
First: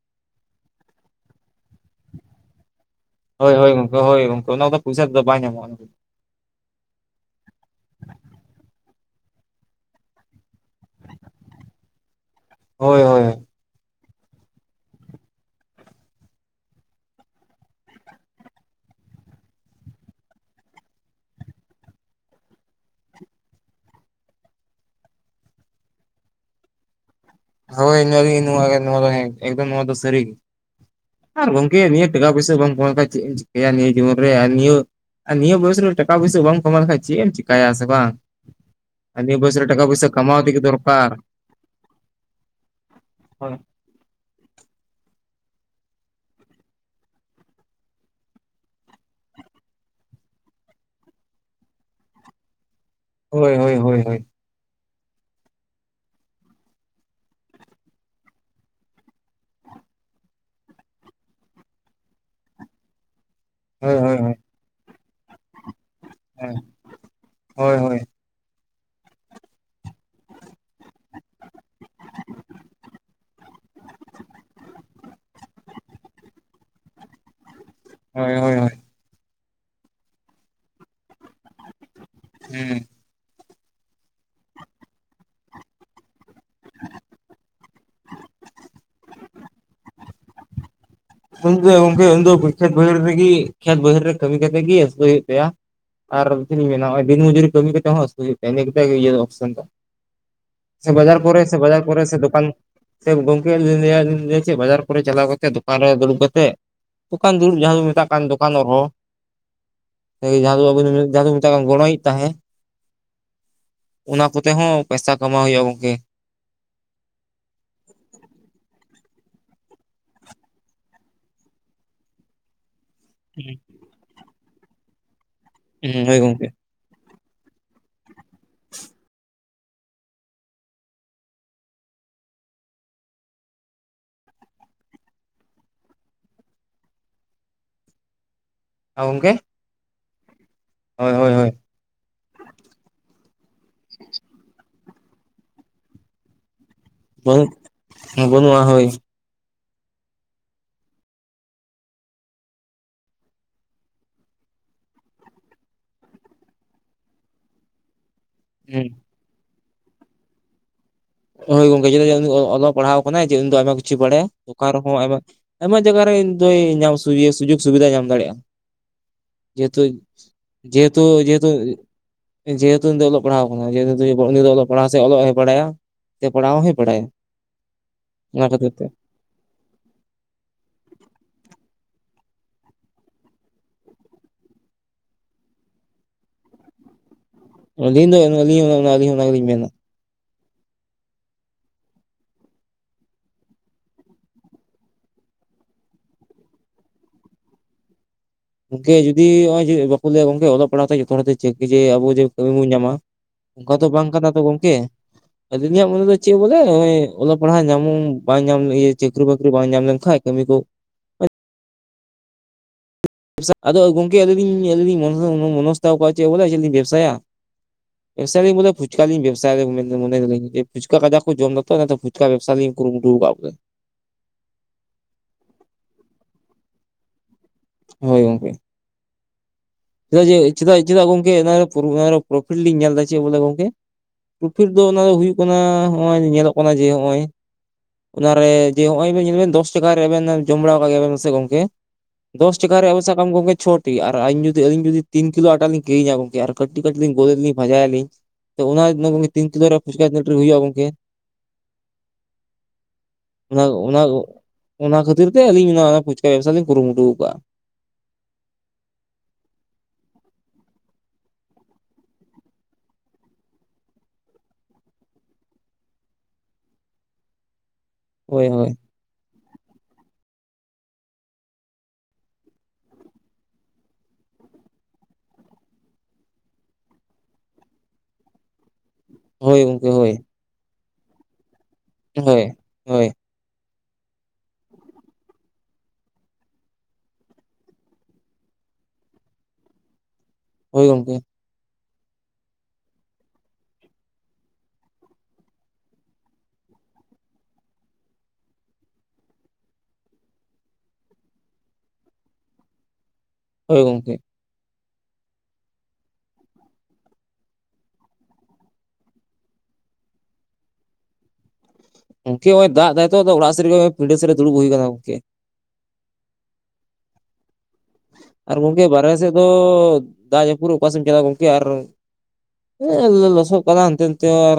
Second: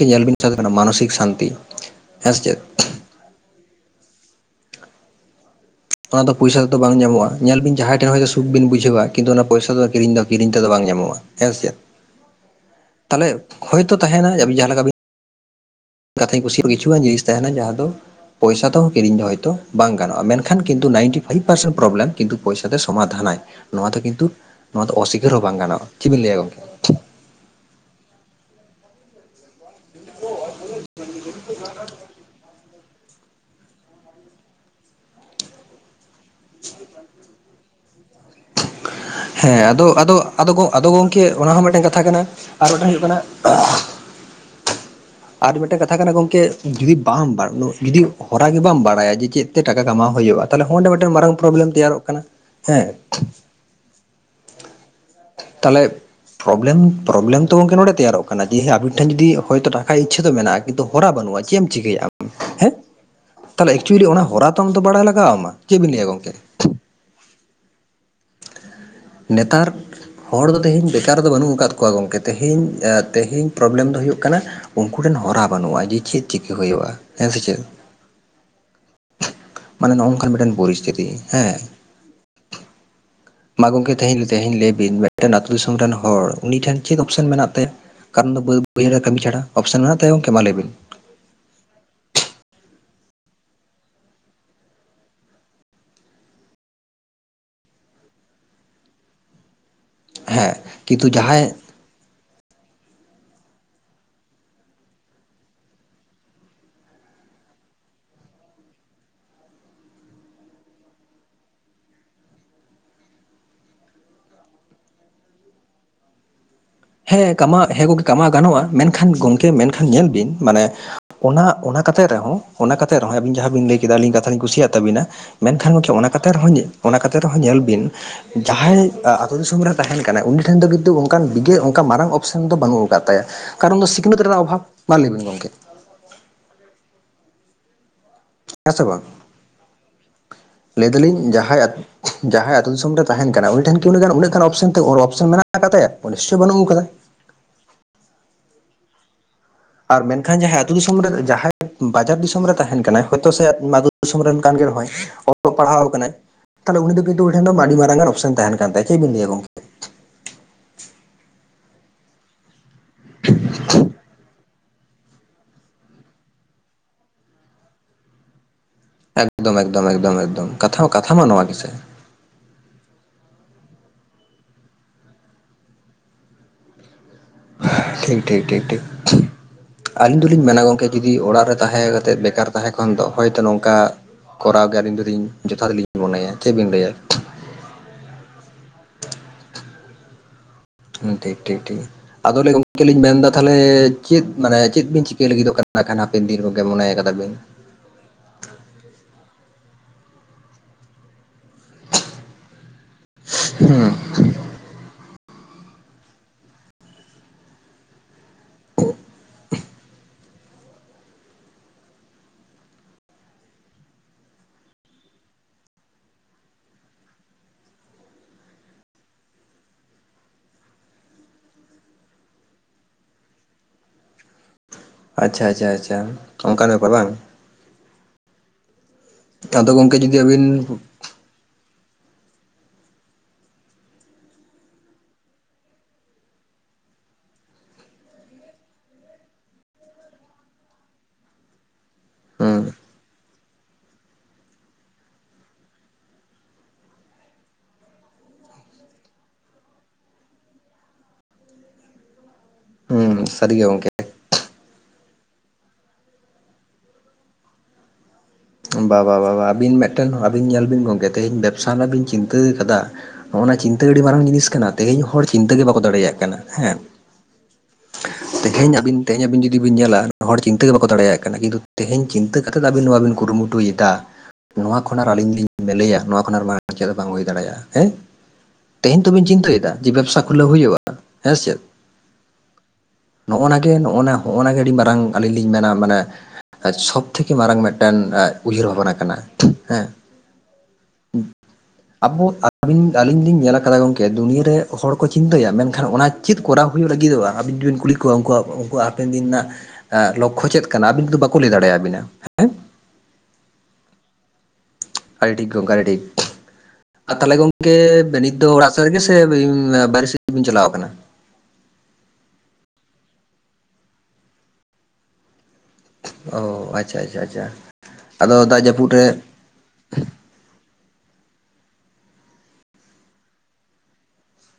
[inaudible] ᱧᱮᱞ ᱵᱤᱱ ᱥ ᱠᱟᱱᱟ ᱢᱟᱱᱚᱥᱤᱠ ᱥᱟᱱᱛᱤ ᱦᱮᱸ ᱪᱮᱫ ᱦᱳᱭ ᱦᱳᱭ ᱜᱚᱢᱠ ᱦᱳᱭ ᱜᱚᱢᱠᱮ ᱚᱱᱟ ᱫᱚ ᱯᱚᱭᱥᱟ ᱛᱮᱫᱚ ᱵᱟᱝ ᱧᱟᱢᱚᱜᱼᱟ ᱚᱱᱟ ᱫᱚ ᱯᱚᱭᱥᱟ ᱛᱮᱫᱚ ᱵᱟᱝ ᱧᱟᱢᱚᱜᱼᱟ ᱧᱮᱞ ᱵᱤᱱ ᱡᱟᱦᱟᱸᱭ ᱴᱷᱮᱱ ᱦᱚᱛᱚ ᱥᱩᱠ ᱵᱤᱱ ᱵᱩᱡᱷᱟᱹᱣᱟ ᱠᱤᱱᱛᱩ ᱚᱱᱟ ᱯᱚᱭᱥᱟ ᱫᱚ ᱠᱤᱨᱤᱧ ᱫᱚ ᱠᱤᱨᱤᱧ ᱛᱮᱫᱚ ᱵᱟᱝ ᱧᱟᱢᱚᱜ-ᱟ ᱦᱮᱸ ᱥᱮ ᱦᱳᱭ ᱦᱳᱭ ᱛᱟᱦᱚᱞᱮ ᱦᱳᱭᱛᱳ ᱛᱟᱦᱮᱱᱟ ᱡᱟᱦᱟᱸ ᱞᱮᱠᱟᱵᱤᱱ ᱠᱟᱛᱷᱟᱧ ᱠᱩᱥᱤᱭᱟᱜᱼᱟ ᱠᱤᱪᱷᱩᱟᱱ ᱡᱤᱱᱤᱥ ᱛᱟᱦᱮᱱᱟ ᱡᱟᱦᱟᱸ ᱫᱚ ᱯᱚᱭᱥᱟ ᱛᱮᱦᱚᱸ ᱠᱤᱨᱤᱧ ᱫᱚ ᱦᱚᱭᱛᱚ ᱵᱟᱝ ᱜᱟᱱᱚᱜ-ᱟ ᱢᱮᱱᱠᱷᱟᱱ ᱠᱤᱱᱛᱩ ᱱᱟᱭᱤᱱᱴᱤ ᱯᱷᱟᱭᱤᱵᱷ ᱯᱟᱨᱥᱮᱱᱴ ᱯᱨᱚᱵᱽᱞᱮᱢ ᱠᱤᱱᱛᱩ ᱯᱚᱭᱥᱟᱛᱮ ᱥᱚᱢᱟᱫᱷᱟᱱᱟᱭ ᱱᱚᱣᱟ ᱫᱚ ᱠᱤᱱᱛᱩ ᱱᱚᱣᱟ ᱫᱚ ᱚᱥᱤᱠᱟᱹᱨ ᱦᱚᱸ ᱵᱟᱝ ᱜᱟᱱᱚᱜ-ᱟ ᱪᱮᱫ ᱵᱤᱱ ᱞᱟᱹᱭᱟ ᱜᱚᱝᱠᱮ ᱦᱳᱭᱱ [unintelligible] ᱤᱱᱟ ᱮᱠᱫᱚᱢ ᱱᱚᱣᱟ ᱫᱚ ᱥᱟᱹᱨᱤ ᱜᱮ ᱟᱨ ᱜᱚᱝᱠᱮ ᱱᱤᱭᱟᱹ ᱴᱟᱠᱟ ᱯᱚᱭᱥᱟ ᱵᱟᱝ ᱠᱷᱟᱱ ᱫᱤᱢ [inaudible] ᱱᱤᱭᱟᱹ ᱵᱥ [unintelligible] ᱚᱠᱟ ᱯᱩᱭᱥᱟᱹ ᱵᱟᱝ ᱠᱚᱢᱟᱞ ᱠᱷᱟᱭ ᱪᱮᱫ ᱮᱢ ᱪᱤᱠᱟᱭᱟ ᱟᱥᱮ ᱵᱟᱝ ᱟᱨ ᱱᱤᱭᱟᱹ ᱵᱚᱭᱚᱥ ᱦᱮᱸ ᱨᱮ ᱟᱫᱚ ᱴᱟᱠᱟ ᱯᱚᱭᱥᱟ ᱟᱫᱚ ᱠᱟᱢᱟᱣ ᱛᱮ ᱟᱫᱚ ᱟᱫᱚ ᱫᱚᱨᱠᱟᱨ ᱜᱚᱝᱠᱮ ᱚᱱᱟ ᱦᱚᱸ ᱢᱤᱫᱴᱮᱱ ᱠᱟᱛᱷᱟ ᱠᱟᱱᱟ ᱟᱨ ᱢᱤᱫᱴᱮᱱ ᱦᱩᱭᱩᱜ ᱠᱟᱱᱟ ᱟᱨ ᱢᱤᱫᱴᱮᱱ ᱠᱟᱛᱷᱟ ᱠᱟᱱᱟ ᱜᱚᱢᱠᱮ ᱡᱩᱫᱤ ᱵᱟᱢ ᱡᱩᱫᱤ ᱦᱚᱨᱟ ᱜᱮ ᱵᱟᱢ ᱵᱟᱰᱟᱭᱟ ᱡᱮ ᱪᱮᱫ ᱴᱟᱠᱟ ᱠᱟᱢᱟᱣ ᱦᱩᱭᱩᱜᱼᱟ ᱛᱮᱰᱮ ᱢᱤᱫᱴᱮᱱ ᱢᱟᱨᱟᱝ ᱯᱨᱚᱵᱞᱮᱢ ᱛᱮᱭᱟᱨᱚᱜ ᱠᱟᱱᱟ ᱦᱮᱸ ᱦᱳᱭ ᱦᱳᱭ ᱦᱳᱭ ᱛᱟᱦᱚᱞᱮ ᱯᱨᱚᱵᱮᱞᱮᱢ ᱯᱨᱚᱵᱞᱮᱢ ᱫᱚ ᱜᱚᱝᱠᱮ ᱱᱚᱰᱮ ᱛᱮᱭᱟᱨᱚᱜ ᱠᱟᱱᱟ ᱡᱮ ᱟᱵᱮᱱ ᱴᱷᱮᱱ ᱡᱩᱫᱤ ᱦᱚᱭᱳ ᱴᱟᱠᱟ ᱤᱪᱷᱟᱹ ᱫᱚ ᱢᱮᱱᱟᱜ ᱠᱤᱱᱛᱩ ᱦᱚᱨᱟ ᱵᱟᱹᱱᱩᱜ-ᱟ ᱪᱮᱫ ᱮᱢ ᱪᱤᱠᱟᱹᱭᱟ ᱦᱮᱸ ᱛᱟᱦᱚᱞᱮ ᱦᱳᱭ ᱮᱠᱪᱩᱭᱮᱞᱤ ᱦᱳᱭ ᱚᱱᱟ ᱦᱳᱭ ᱦᱚᱨᱟ ᱛᱚᱱ ᱫᱚ ᱵᱟᱰᱟᱭ ᱞᱟᱜᱟᱣᱟᱢᱟ ᱪᱮᱫ ᱵᱤᱱ ᱞᱟᱹᱭᱟ ᱜᱚᱝᱠᱮ ᱦᱳᱭ ᱦᱳᱭ ᱱᱮᱛᱟᱨ ᱦᱚᱲ ᱫᱚ ᱛᱮᱦᱮᱧ ᱵᱮᱠᱟᱨ ᱫᱚ ᱵᱟᱹᱱᱩᱜ ᱟᱠᱟᱫ ᱠᱚᱣᱟ ᱜᱚᱢᱠᱮ ᱛᱮᱦᱮᱧ ᱛᱮᱦᱮᱧ ᱯᱨᱚᱵᱞᱮᱢ ᱫᱚ ᱦᱩᱭᱩᱜ ᱠᱟᱱᱟ ᱩᱱᱠᱩ ᱴᱷᱮᱱ ᱦᱚᱨᱟ ᱵᱟᱹᱱᱩᱜᱼᱟ ᱡᱮ ᱪᱮᱫ ᱪᱤᱠᱟᱹ ᱦᱩᱭᱩᱜᱼᱟ ᱦᱮᱸ ᱥᱮ ᱪᱮᱫ ᱦᱳᱭ ᱦᱳᱭ ᱦᱳᱭ ᱢᱟᱱᱮ ᱱᱚᱜ ᱚᱭ ᱱᱚᱝᱠᱟᱱ ᱢᱤᱫᱴᱮᱱ ᱯᱚᱨᱤᱥᱛᱤᱛᱤ ᱦᱮᱸ ᱦᱳᱭ ᱢᱟ ᱜᱚᱢᱠᱮ ᱛᱮᱦᱤᱧᱦᱧ ᱞᱟᱹᱭ ᱵᱤᱱ ᱢᱤᱫᱴᱮᱱ ᱟᱹᱛᱩᱳ ᱫᱤᱥᱚᱢ ᱨᱮᱱ ᱦᱚᱲ ᱩᱱᱤ ᱴᱷᱮᱱ ᱪᱮᱫ ᱚᱯᱥᱮᱱ ᱢᱮᱱᱟᱜ ᱛᱟᱭᱟ ᱠᱟᱱ ᱫᱚ ᱨᱮ ᱠᱟᱹᱢᱤ ᱪᱷᱟᱰᱟ ᱚᱯᱥᱮᱱ ᱢᱮᱱᱟᱜ ᱛᱟᱭᱚᱢ ᱢᱟ ᱞᱟᱹᱭ ᱵᱤᱱ ᱩᱱ ᱜᱚᱢᱠᱮ ᱩᱱ ᱫᱚ ᱠᱷᱮᱛ ᱵᱟᱹᱭᱦᱟᱹᱲ ᱨᱮᱜᱮ ᱠᱷᱮᱛ ᱵᱟᱹᱭᱦᱟᱹᱲ ᱨᱮ ᱠᱟᱹᱢᱤ ᱠᱟᱛᱮ ᱜᱮ ᱟᱹᱥᱩᱞ ᱦᱩᱭᱩᱜ ᱛᱟᱭᱟ ᱟᱨ ᱪᱮᱫ ᱤᱧ ᱢᱮᱱᱟᱜ ᱵᱤᱱ ᱢᱚᱡᱩᱨᱤ ᱠᱟᱹᱢᱤ ᱠᱟᱛᱮ ᱦᱚᱸ ᱟᱹᱥᱩᱞ ᱦᱩᱭᱩᱜ ᱤᱱᱟᱹ ᱠᱟᱛ ᱜᱮ ᱤᱭᱟᱹ ᱚᱯᱥᱮᱱ ᱫᱚ ᱦᱮᱸ ᱠᱤᱱᱛᱩ ᱵᱟᱡᱟᱨ ᱠᱚᱨᱮ ᱡᱟᱦᱟᱸᱭ ᱥᱮ ᱵᱟᱡᱟᱨ ᱠᱚ ᱨᱮ ᱥᱮ ᱫᱩᱠᱟᱱ ᱜᱚᱝᱠᱮ ᱪᱮᱫ ᱵᱟᱡᱟᱨ ᱠᱚᱨᱮ ᱪᱟᱞᱟᱣ ᱠᱟᱛᱮᱫ ᱫᱚᱠᱟᱱ ᱨᱮ ᱫᱩᱲᱩᱵ ᱠᱟᱛᱮᱜ ᱫᱚᱠᱟᱱ ᱫᱩᱲᱩᱵ ᱡᱟᱦᱟᱸ ᱠᱚ ᱢᱮᱛᱟᱜ ᱠᱟᱱ ᱫᱚᱠᱟᱱ ᱨᱮᱦᱚᱸ ᱡᱟᱦᱟᱸᱵ ᱡᱟᱦᱟᱸ ᱢᱮᱛᱟᱜ ᱜᱚᱲᱚᱭᱮᱫ ᱛᱟᱦᱮᱸᱫ ᱚᱱᱟ ᱠᱚᱛᱮ ᱦᱚᱸ ᱯᱚᱭᱥᱟ ᱠᱟᱢᱟᱣ ᱦᱩᱭᱩᱜ-ᱟ ᱜᱚᱝᱠᱮ ᱦᱮᱸ ᱠᱟᱢᱟᱣ ᱦᱮᱸ ᱠᱚᱜᱮ ᱠᱟᱢᱟᱣ ᱜᱟᱱᱚᱜᱼᱟ ᱢᱮᱱᱠᱷᱟᱱ ᱜᱚᱢᱠᱮ ᱢᱮᱱᱠᱷᱟᱱ ᱧᱮᱞ ᱵᱤᱱ ᱢᱟᱱᱮ ᱚᱱᱟ ᱚᱱᱟ ᱠᱟᱛᱮᱫ ᱨᱮᱦᱚᱸ ᱚᱱᱟ ᱠᱟᱛᱮᱫ ᱨᱮᱦᱚᱸ ᱟᱵ ᱡᱟᱦᱟᱸᱵᱤᱱ ᱞᱟᱹᱭ ᱠᱮᱫᱟ ᱟᱹᱞᱤᱧ ᱠᱟᱛᱷᱟ ᱞᱤᱧ ᱠᱩᱥᱤᱭᱟᱜ ᱛᱟᱹᱵᱤᱱᱟ ᱢᱮᱱᱠᱷᱟᱱ ᱜᱚᱢᱠᱮ ᱦᱩᱸ ᱚᱱᱟ ᱦᱳᱭ ᱠᱟᱛᱮᱫ ᱜᱚᱝᱠᱮ ᱨᱮᱦᱚᱸᱧ ᱚᱱᱟᱛ ᱨᱮᱦᱚᱸ ᱧᱮᱞ ᱵᱤᱱ ᱡᱟᱦᱟᱸᱭ ᱟᱛᱳ ᱫᱤᱥᱚᱢ ᱨᱮ ᱛᱟᱦᱮᱱ ᱠᱟᱱᱟ ᱩᱱᱤ ᱴᱷᱮᱱ ᱫᱚ ᱠᱤᱱᱛᱩ ᱚᱱᱠᱟᱱ ᱵᱤᱜᱮ ᱚᱱᱠᱟ ᱢᱟᱨᱟᱝ ᱚᱯᱥᱮᱱ ᱫᱚ ᱵᱟᱹᱱᱩᱜ ᱟᱠᱟᱫ ᱛᱟᱭᱟ ᱠᱟᱨᱚᱱ ᱫᱚ ᱥᱤᱠᱷᱱᱟᱹᱛ ᱨᱮᱱᱟᱜ ᱚᱵᱷᱟᱵᱽ ᱢᱟ ᱞᱟᱹᱭᱵᱮᱱ ᱜᱚᱝᱠᱮ ᱦᱮᱸ ᱥᱮ ᱵᱟᱝ ᱜᱚᱝᱠᱮ ᱞᱟᱹᱭ ᱦᱳᱭ ᱫᱟᱞᱤᱧ ᱦᱳᱭ ᱦᱳᱭ ᱡᱟᱦᱟᱸᱭ ᱡᱟᱦᱟᱸᱭ ᱟᱹᱛᱳ ᱫᱤᱥᱚᱢ ᱨᱮ ᱛᱟᱦᱮᱱ ᱠᱟᱱᱟ ᱩᱱᱤ ᱴᱷᱮᱱ ᱠᱤ ᱞᱟᱹᱭᱟᱱ ᱩᱱᱟᱹᱜ ᱜᱟᱱ ᱚᱯᱥᱮᱱ ᱛᱮ ᱚᱯᱥᱮᱱ ᱢᱮᱱᱟᱜ ᱠᱟᱜ ᱛᱟᱭᱟ ᱚᱱᱤᱥᱪᱚᱭ ᱵᱟᱹᱱᱩᱜ ᱟᱠᱟᱫᱟ [unintelligible] ᱵᱟᱹᱱᱩᱜᱟ ᱦᱚᱭ ᱟᱨ ᱢᱮᱱᱠᱷᱟᱱ ᱡᱟᱦᱟᱸᱭᱛᱳ ᱫᱤᱥᱚᱢ ᱨᱮ ᱡᱟᱦᱟᱸᱭ ᱵᱟᱡᱟᱨ ᱫᱤᱥᱚᱢ ᱨᱮ ᱛᱟᱦᱮᱱ ᱠᱟᱱᱟᱭ ᱦᱭᱛᱳ ᱥᱮ ᱫᱤᱥᱚᱢ ᱨᱮᱱ ᱠᱟᱱ ᱜᱮ ᱨᱮᱦᱭ ᱚᱞᱚᱜ ᱯᱟᱲᱦᱟᱣ ᱟᱠᱟᱱᱟᱭ ᱛᱟᱦᱚᱞᱮ ᱩᱱᱤ ᱫᱚ ᱠᱤᱱᱛᱩ ᱩᱱᱤ ᱴᱷᱮᱱ ᱫᱚ ᱟᱹᱰᱤ ᱢᱟᱨᱟᱝᱟᱱ ᱚᱥᱮᱱ ᱛᱟᱦᱮᱱ ᱠᱟᱱ ᱦᱩᱸ ᱛᱟᱭᱟᱠᱮ ᱵᱤᱞᱭᱟ ᱜᱚᱝ ᱦᱳᱭ ᱜᱚᱝᱠᱮ ᱡᱮ ᱩᱱᱤ ᱚᱞᱚᱜ ᱯᱟᱲᱦᱟᱣ ᱠᱟᱱᱟᱭ ᱡᱮ ᱩᱱᱤ ᱫᱚ ᱟᱭᱢᱟ ᱠᱤᱪᱷᱩᱭ ᱵᱟᱲᱟᱭᱟ ᱚᱠᱟ ᱨᱮᱦᱚᱸ ᱟᱭᱢᱟ ᱟᱭᱢᱟ ᱡᱟᱭᱜᱟ ᱨᱮ ᱫᱚᱧ ᱥᱩᱡᱳᱜᱽ ᱥᱩᱵᱤᱫᱷᱟ ᱧᱟᱢ ᱫᱟᱲᱮᱭᱟᱜᱼᱟ ᱮᱠᱫᱚᱢ ᱡᱮᱦᱮᱛᱩ ᱮᱠᱫᱚᱢ ᱮᱠᱫᱚᱢ ᱮᱠᱫᱚᱢ ᱠᱟᱛᱷᱟ ᱡᱮᱦᱮᱛᱩ ᱠᱟᱛᱷᱟ ᱢᱟᱱᱟᱣᱟ ᱡᱮᱦᱮᱛᱩ ᱜᱮᱪᱮ ᱡᱮᱦᱮᱛᱩ ᱩᱱᱤ ᱫᱚ ᱚᱞᱚᱜ ᱯᱟᱲᱦᱟᱣ ᱠᱟᱱᱟ ᱡᱮᱦᱮᱛᱩ ᱩᱱᱤ ᱫᱚ ᱚᱞᱚᱜ ᱯᱟᱲᱦᱟᱜ ᱥᱮ ᱚᱞᱚᱜ ᱜᱮᱭ ᱵᱟᱲᱟᱭᱟ ᱯᱟᱲᱦᱟᱣ ᱦᱚᱸ ᱯᱟᱲᱦᱟᱭᱭᱟ ᱴᱷᱤᱠ ᱴᱷᱤᱠ ᱴᱷᱤᱠ ᱴᱷᱤᱠ ᱟᱹᱞᱤᱧ ᱫᱚᱞᱤᱧ ᱢᱮᱱᱟ ᱜᱚᱢᱠᱮ ᱡᱩᱫᱤ ᱚᱲᱟᱜ ᱨᱮ ᱛᱟᱦᱮᱸ ᱠᱟᱛᱮᱫ ᱵᱮᱠᱟᱨ ᱛᱟᱦᱮᱸ ᱠᱷᱟᱱ ᱫᱚ ᱦᱚᱭᱛᱳ ᱱᱚᱝᱠᱟ ᱠᱚᱨᱟᱣ ᱜᱮᱭᱟ ᱟᱹᱞᱤᱧ ᱫᱚᱞᱤᱧ ᱡᱚᱛᱷᱟᱛ ᱞᱤᱧ ᱢᱚᱱᱮᱭᱟ ᱪᱮᱫ ᱵᱤᱱ ᱞᱟᱹᱭᱟ ᱟᱹᱞᱤᱧ ᱫᱚ ᱟᱹᱞᱤᱧᱞᱤᱧ ᱚᱱᱟ ᱱᱟᱜ ᱞᱤᱧ ᱢᱮᱱᱟ ᱴᱷᱤᱠ ᱴᱷᱤᱠ ᱴᱷᱤᱠ ᱟᱫᱚᱞᱮ ᱜᱚᱢᱠᱮ ᱞᱤᱧ ᱢᱮᱱᱫᱟ ᱛᱟᱦᱚᱞᱮ ᱪᱮᱫ ᱢᱟᱱᱮ ᱪᱮᱫ ᱵᱤᱱ ᱪᱤᱠᱟᱹᱭ ᱞᱟᱹᱜᱤᱫᱚᱜ ᱠᱟᱱᱟ ᱠᱷᱟᱱ ᱦᱟᱯᱮᱱ ᱫᱤᱱ ᱠᱚᱜᱮ ᱢᱚᱱᱮ ᱠᱟᱫᱟ ᱵᱤᱱ ᱜᱚᱝᱠᱮ ᱡᱩᱫᱤ ᱚᱭ ᱵᱟᱠᱚ ᱞᱟᱹᱭᱟ ᱜᱚᱝᱠᱮ ᱚᱞᱚᱜ ᱯᱟᱲᱦᱟᱜ ᱡᱚᱛᱚ ᱦᱚᱲ ᱪᱮᱫ ᱛᱮ ᱡᱮ ᱟᱵᱚ ᱡᱮ ᱠᱟᱹᱢᱤ ᱵᱚᱱ ᱧᱟᱢᱟ ᱚᱱᱠᱟ ᱛᱚ ᱵᱟᱝ ᱠᱟᱱᱟ ᱛᱚ ᱜᱚᱝᱠᱮ ᱟᱧᱟᱜ ᱢᱚᱱᱮ ᱫᱚ ᱪᱮᱫ ᱵᱚᱞᱮ ᱱᱚᱜ ᱚᱭ ᱚᱞᱚᱜ ᱯᱟᱲᱦᱟᱜ ᱧᱟᱢ ᱵᱟᱝ ᱧᱟᱢ ᱪᱟᱹᱠᱨᱤᱼ ᱵᱟᱹᱠᱨᱤ ᱵᱟᱝ ᱧᱟᱢ ᱞᱮᱱᱠᱷᱟᱱ ᱠᱟᱹᱢᱤ ᱠᱚ ᱵᱮᱥ ᱟᱫᱚ ᱜᱚᱝᱠᱮ ᱟᱹᱞᱤᱧ ᱟᱹᱞᱤᱧ ᱢᱚᱱᱚᱥᱛᱟᱣ ᱠᱚᱣᱟ ᱵᱚᱞᱮ ᱪᱮᱫ ᱞᱤᱧ ᱵᱮᱵᱽᱥᱟᱭᱟ ᱦ [inaudible] ᱵᱮᱵᱽᱥᱟ ᱞᱤᱧ ᱵᱚᱞᱮ ᱯᱷᱩᱪᱠᱟ ᱞᱤᱧ ᱵᱮᱵᱽᱥᱟ ᱢᱮᱧ ᱯᱷᱩᱠᱟ ᱠᱟᱡᱟ ᱠᱚ ᱡᱚᱢ ᱯᱷᱩᱪᱠᱟ ᱵᱮᱵᱥᱟᱧ ᱠᱩᱨᱩᱢᱴᱩ ᱠᱟᱜ ᱟᱪᱪᱷᱟ ᱟᱪᱪᱷᱟ ᱟᱪᱪᱷᱟ ᱚᱱᱠᱟᱱ ᱵᱮᱯᱟᱨ ᱵᱟᱝ ᱦᱳᱭ ᱜᱚᱝᱠᱮ ᱟᱫᱚ ᱠᱚᱢ ᱪᱮᱫᱟᱜ ᱡᱮ ᱪᱮᱫᱟᱜ ᱪᱮᱫᱟᱜ ᱜᱚᱝᱠᱮ ᱚᱱᱟ ᱯᱨᱚᱯᱷᱤᱴ ᱞᱤᱧ ᱧᱮᱞ ᱮᱫᱟ ᱪᱮᱫ ᱵᱚᱞᱮ ᱜᱚᱝᱠᱮ ᱯᱨᱚᱯᱷᱤᱴ ᱫᱚ ᱚᱱᱟ ᱫᱚ ᱦᱩᱭᱩᱜ ᱠᱟᱱᱟ ᱱᱚᱜᱼᱚᱭ ᱧᱮᱞᱚᱜ ᱠᱟᱱᱟ ᱡᱮ ᱦᱚᱜᱼᱚᱭ ᱚᱱᱟᱨᱮ ᱡᱮ ᱱᱚᱜᱼᱚᱭ ᱵᱮᱱ ᱧᱮᱞ ᱵᱮᱱ ᱫᱚᱥ ᱴᱟᱠᱟ ᱨᱮ ᱟᱵᱮᱱ ᱡᱚᱢ ᱵᱟᱲᱟ ᱠᱟᱜ ᱜᱮᱭᱟᱵ ᱥᱮ ᱜᱚᱝᱠᱮ ᱫᱚᱥ ᱦᱩᱸ ᱴᱟᱠᱟ ᱨᱮ ᱵᱮᱵᱚᱥᱟ ᱠᱚᱢ ᱠᱚᱜᱮ ᱪᱷᱚᱴᱤ ᱟᱨ ᱟᱡ ᱟᱹᱞᱤᱧ ᱡᱩᱫᱤ ᱛᱤᱱ ᱠᱤᱞᱳ ᱟᱴᱟᱞᱤᱧ ᱠᱤᱨᱤᱧ ᱟᱹᱜᱩ ᱠᱟᱹᱴᱤᱡ ᱠᱟᱹᱴᱤᱡ ᱞᱤᱧ ᱜᱮᱫᱮᱫ ᱞᱤᱧ ᱵᱷᱟᱡᱟᱭ ᱟᱹᱞᱤᱧ ᱛᱚ ᱚᱱᱟ ᱜᱚᱝᱠᱮ ᱛᱤᱱ ᱛᱤᱞᱞᱟ ᱨᱮ ᱯᱷᱩᱪᱠᱟᱡ ᱦᱩᱭᱩᱜᱼᱟ ᱜᱚᱝᱠᱮ ᱦᱚ ᱚᱱᱟ ᱚᱱᱟ ᱚᱱᱟ ᱠᱷᱟᱹᱛᱤᱨ ᱛᱮ ᱟᱹᱞᱤᱧ ᱚᱱᱟ ᱯᱷᱩᱪᱠᱟ ᱵᱮᱵᱽᱥᱟ ᱞᱤᱧ ᱠᱩᱨᱩᱢᱩᱴᱩ ᱟᱠᱟᱟᱜᱼᱟ ᱵᱟᱵᱟ ᱵᱟᱵᱟ ᱟᱹᱵᱤᱱ ᱢᱤᱫᱴᱮᱱ ᱟᱹᱵᱤᱱ ᱧᱮᱞ ᱵᱤᱱ ᱜᱚᱝᱠᱮ ᱛᱮᱦᱮᱧ ᱵᱮᱵᱽᱥᱟ ᱨᱮᱱᱟᱜ ᱵᱤᱱ ᱪᱤᱱᱛᱟᱹ ᱟᱠᱟᱫᱟ ᱱᱚᱜᱼ ᱱᱟ ᱪᱤᱱᱛᱟᱹ ᱟᱹᱰᱤ ᱢᱟᱨᱟᱝ ᱡᱤᱱᱤᱥ ᱠᱟᱱᱟ ᱛᱮᱦᱮᱧ ᱦᱚᱲ ᱪᱤᱱᱛᱟᱹᱜ ᱜᱮ ᱵᱟᱠᱚ ᱫᱟᱲᱮᱭᱟᱜ ᱠᱟᱱᱟ ᱦᱮᱸ ᱦᱳᱭ ᱦᱳᱭ ᱛᱮᱦᱮᱧ ᱟᱹᱵᱤᱱ ᱛᱮᱦᱮᱧᱵ ᱡᱩᱫᱤᱵᱤᱱᱮᱞᱟ ᱦᱚᱲ ᱪᱤᱱᱛᱟᱹ ᱜᱮ ᱵᱟᱠᱚ ᱫᱟᱲᱮᱭᱟᱜ ᱠᱟᱱᱟ ᱠᱤᱱᱛᱩᱦᱮᱧ ᱪᱤᱱᱛᱟᱹ ᱠᱟᱛᱮ ᱟᱵ ᱱᱚᱣᱟᱵᱤᱱ ᱠᱩᱨᱩᱢᱩᱴᱩ ᱫᱩᱭᱴᱟ ᱱᱚᱣᱟ ᱠᱷᱚᱱ ᱟᱨ ᱟᱹᱞᱤᱧ ᱞᱤᱧ ᱞᱟᱹᱭᱟ ᱱᱚᱣᱟ ᱠᱷᱚᱱᱟᱜ ᱢᱟᱨᱟᱝ ᱪᱮᱫ ᱫᱚ ᱵᱟᱝ ᱦᱩᱭ ᱫᱟᱲᱮᱭᱟᱜᱼᱟ ᱦᱮᱸ ᱛᱮᱦᱮᱧ ᱛᱚᱵᱮᱧ ᱦᱳᱭ ᱪᱤᱱᱛᱟᱹᱭᱮᱫᱟ ᱜᱚᱢᱠᱮ ᱡᱮ ᱦᱳᱭ ᱵᱮᱵᱽᱥᱟ ᱠᱷᱩᱞᱟᱹᱣ ᱦᱩᱭᱩᱜᱼᱟ ᱦᱮᱸᱥᱮ ᱦᱮᱸ ᱱᱚᱜᱼᱚᱷ ᱱᱟᱜᱮ ᱱᱚᱜᱼᱚᱱᱟ ᱱᱚᱜᱼᱦᱳ ᱱᱟ ᱜᱮ ᱟᱹᱰᱤ ᱢᱟᱨᱟᱝ ᱟᱹᱞᱤᱧ ᱞᱤᱧ ᱢᱮᱱᱟ ᱢᱟᱱᱮ ᱥᱚᱵᱽ ᱛᱷᱮᱠᱮ ᱢᱟᱨᱟᱝ ᱢᱤᱫ ᱴᱮᱱ ᱟᱷ ᱩᱭᱦᱟᱹᱨ ᱵᱷᱟᱵᱱᱟ ᱠᱟᱱᱟ ᱦᱮᱸ ᱦᱳᱭ ᱜᱚᱝᱠᱮ ᱟᱵᱚ ᱟ-ᱵᱤᱱ ᱟᱞᱤᱧ ᱞᱤᱧ ᱧᱮᱞ-ᱟ ᱠᱟᱫᱟ ᱜᱚᱝᱠᱮ ᱫᱩᱱᱭᱟᱹᱨ ᱨᱮ ᱦᱚᱲ ᱠᱚ ᱪᱤᱱᱛᱟᱹᱭᱟ ᱢᱮᱱᱠᱷᱟᱱ ᱚᱱᱟ ᱪᱮᱫ ᱠᱚᱨᱟᱣ ᱦᱩᱭᱩᱜ ᱞᱟᱹᱜᱤᱫᱚᱜᱼᱟ ᱟᱹᱵᱤᱱ ᱡᱵᱤᱱ ᱠᱩᱞᱤ ᱠᱚᱣᱟ ᱩᱱᱠᱩ ᱩᱱᱠᱩᱣᱟᱜ ᱦᱟᱯᱮᱱ ᱫᱤᱱ ᱨᱮᱱᱟᱜ ᱞᱚᱠᱠᱷᱚ ᱪᱮᱫ ᱠᱟᱱᱟ ᱟᱹᱵᱤᱱ ᱵᱟᱠᱚ ᱞᱟᱹᱭ ᱫᱟᱲᱮᱭᱟᱵᱤᱱᱟ ᱦᱮᱸ ᱦᱳᱭ ᱜᱚᱝᱠᱮ ᱟᱹᱰᱤᱰᱤᱷᱜ ᱜᱚᱝᱠᱮ [unintelligible] ᱛᱟᱦᱚᱞᱮ ᱜᱚᱝᱠᱮ ᱱᱤᱛ ᱫᱚ ᱚᱲᱟᱜ ᱥᱮᱫ ᱨᱮᱜᱮ ᱥᱮ ᱵᱟᱨᱮ ᱥᱮᱫᱤᱧ ᱪᱟᱞᱟᱣ ᱟᱠᱟᱱᱟ ᱜᱚᱢᱠ ᱦᱚᱸᱜ ᱚᱭᱟᱜ ᱫ ᱛᱟᱭᱟᱭᱚ ᱚᱲᱟᱜᱮᱫ ᱯᱤᱰᱟᱹ ᱥᱮᱫ ᱨᱮ ᱫᱲᱩᱵ ᱦᱩᱭ ᱟᱠᱟᱱᱟ ᱜᱚᱝᱠᱮ ᱚ ᱟᱪᱪᱷᱟ ᱟᱪᱪᱷᱟ ᱟᱪᱪᱷᱟ ᱟᱫᱚ ᱟᱨ ᱫᱟᱜ ᱜᱚᱢᱠᱮ ᱡᱟᱹᱯᱩᱫ ᱨᱮ ᱵᱟᱦᱨᱮ ᱥᱮᱫ ᱫᱚ ᱫᱟᱜ ᱡᱟᱹᱯᱩᱫ ᱚᱠᱟᱥᱮᱢ ᱪᱟᱞᱟᱜᱼᱟ ᱜᱚᱢᱠᱮ ᱟᱨ ᱞᱮ ᱞ ᱥ [unintelligible] ᱠᱟ ᱛᱮᱛᱮ ᱟᱨ